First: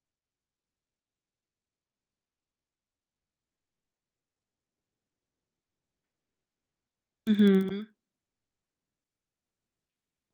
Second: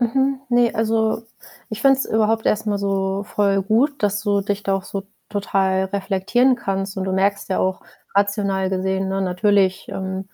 Mhm. Ne, also, ich finde es überhaupt erst mal so voll gut, dass du dich da auch so total reflektieren kannst. Und du merkst ja auch Mhm. rational gesehen, ne, natürlich, ähm,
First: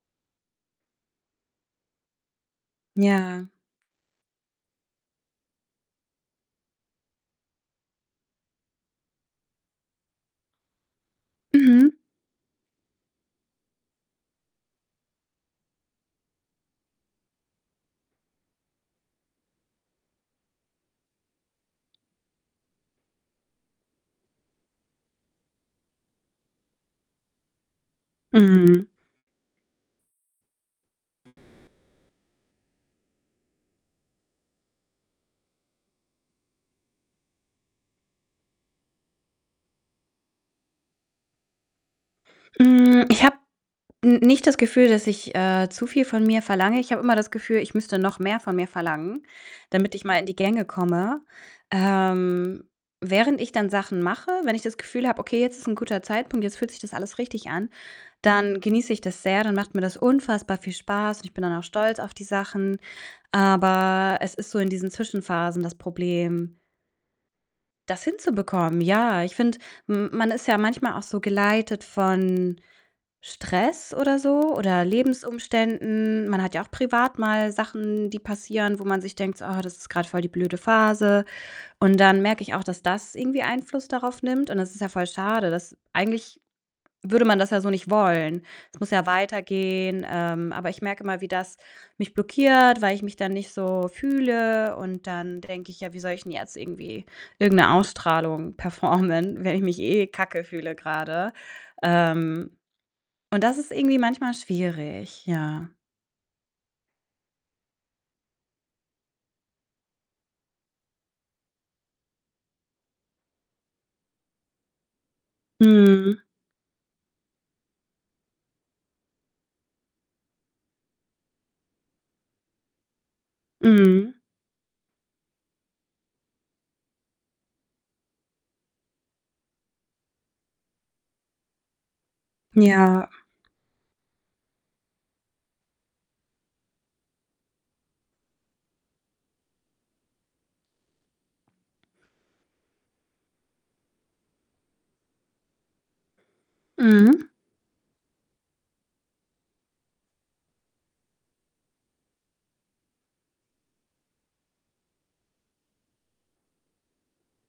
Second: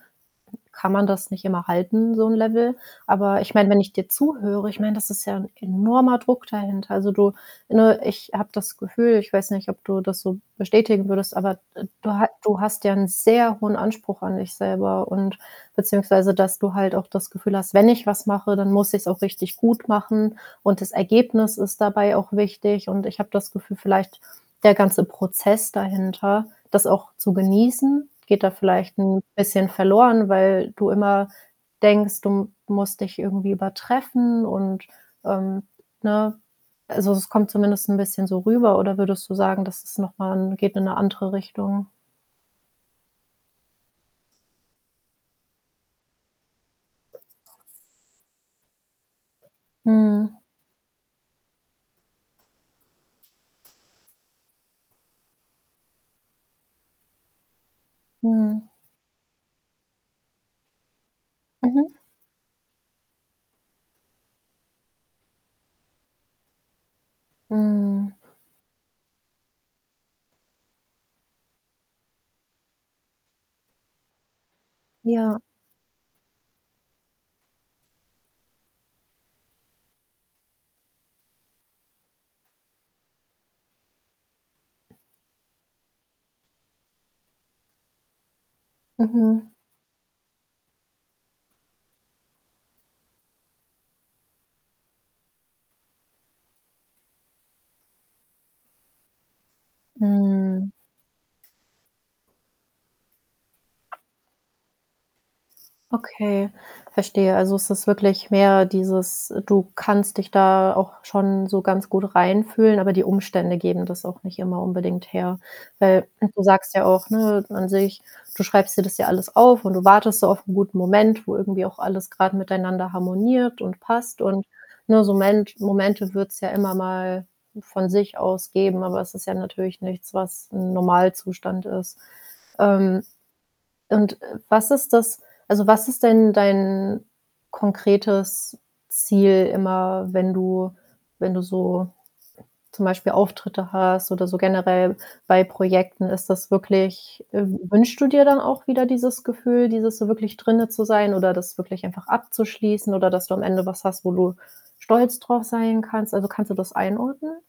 kann man das nicht immer halten, so 'n Level. Aber Ja. ich meine, wenn ich dir zuhöre ich meine, das ist ja 'n enormer Druck dahinter. Also, du ne, ich habe das Gefühl ich weiß nicht, ob du das so bestätigen würdest, aber, äh, Mhm. du ha du hast ja 'nen sehr hohen Anspruch an dich selber und beziehungsweise dass du halt auch das Gefühl hast: „Wenn ich was mache, dann muss ich's auch richtig gut machen, und das Ergebnis ist dabei auch wichtig.“ Und ich habe das Gefühl, vielleicht der ganze Prozess dahinter, das auch zu genießen, geht da Mhm. vielleicht 'n bisschen verloren, weil du immer denkst, du musst dich irgendwie übertreffen und ähm, ne? Also, es kommt zumindest 'n bisschen so rüber, oder würdest du sagen, dass es noch mal geht in 'ne andere Richtung? Hm, ich habe n nicht das Gefühl, dass ich, äh, zu viel von mir verlange. Ich habe immer das Gefühl, ich müsste noch mehr von mir verlangen, damit ich mal in die Mhm. Gänge komme. Ähm, während ich dann Sachen mache, wenn ich das Gefühl habe, okay, jetzt ist 'n guter Zeitpunkt, jetzt fühlt sich das alles richtig an, dann Mhm. genieße ich das sehr, dann macht mir das unfassbar viel Spaß, und ich bin dann auch stolz Mhm. auf die Sachen. Aber es ist so in diesen Zwischenphasen das Problem das Mhm. hinzubekommen. Ja, ich finde, m man ist ja manchmal auch so geleitet von Stress oder so oder Ja. Lebensumständen. Man hat ja auch privat mal Sachen, die passieren, wo man sich denkt so: „Oh, das ist grad voll die blöde Phase.“ Und dann merke ich auch, dass das irgendwie Einfluss darauf nimmt. Und das ist ja voll schade, dass eigentlich würde man das ja so nicht wollen. Es muss ja Mhm. weitergehen. Ähm, aber ich merke immer, wie das mich blockiert, weil ich mich dann nicht so fühle. Und dann denke ich: „Ja, wie soll ich denn jetzt irgendwie irgend 'ne Ausstrahlung performen, wenn ich mich eh kacke Mhm. fühle grade?“ Ähm, und das ist irgendwie manchmal schwierig, ja. Okay, verstehe. Also, es ist wirklich mehr dieses: Du kannst dich da auch schon so ganz gut reinfühlen, aber die Umstände geben das auch nicht immer unbedingt her. Weil, Mhm. äh, du sagst ja auch, ne, an sich, du schreibst dir das ja alles auf und du wartest so auf 'n guten Moment, wo irgendwie auch alles grad miteinander harmoniert und Mhm. passt. Und, ne, so ment Momente wird's ja immer mal von sich aus geben, aber es ist ja natürlich nichts, was 'n Normalzustand ist. Ähm, Ja. und, äh, was ist das also, was ist denn dein konkretes Ziel immer, wenn du wenn du so zum Beispiel Auftritte hast oder so generell bei Projekten? Ist das wirklich Mhm. äh, wünschst du dir dann auch wieder dieses Gefühl, dieses so wirklich drinnen zu sein oder das wirklich einfach abzuschließen oder dass du am Ende was hast, wo du stolz drauf sein kannst? Also, kannst du das einordnen?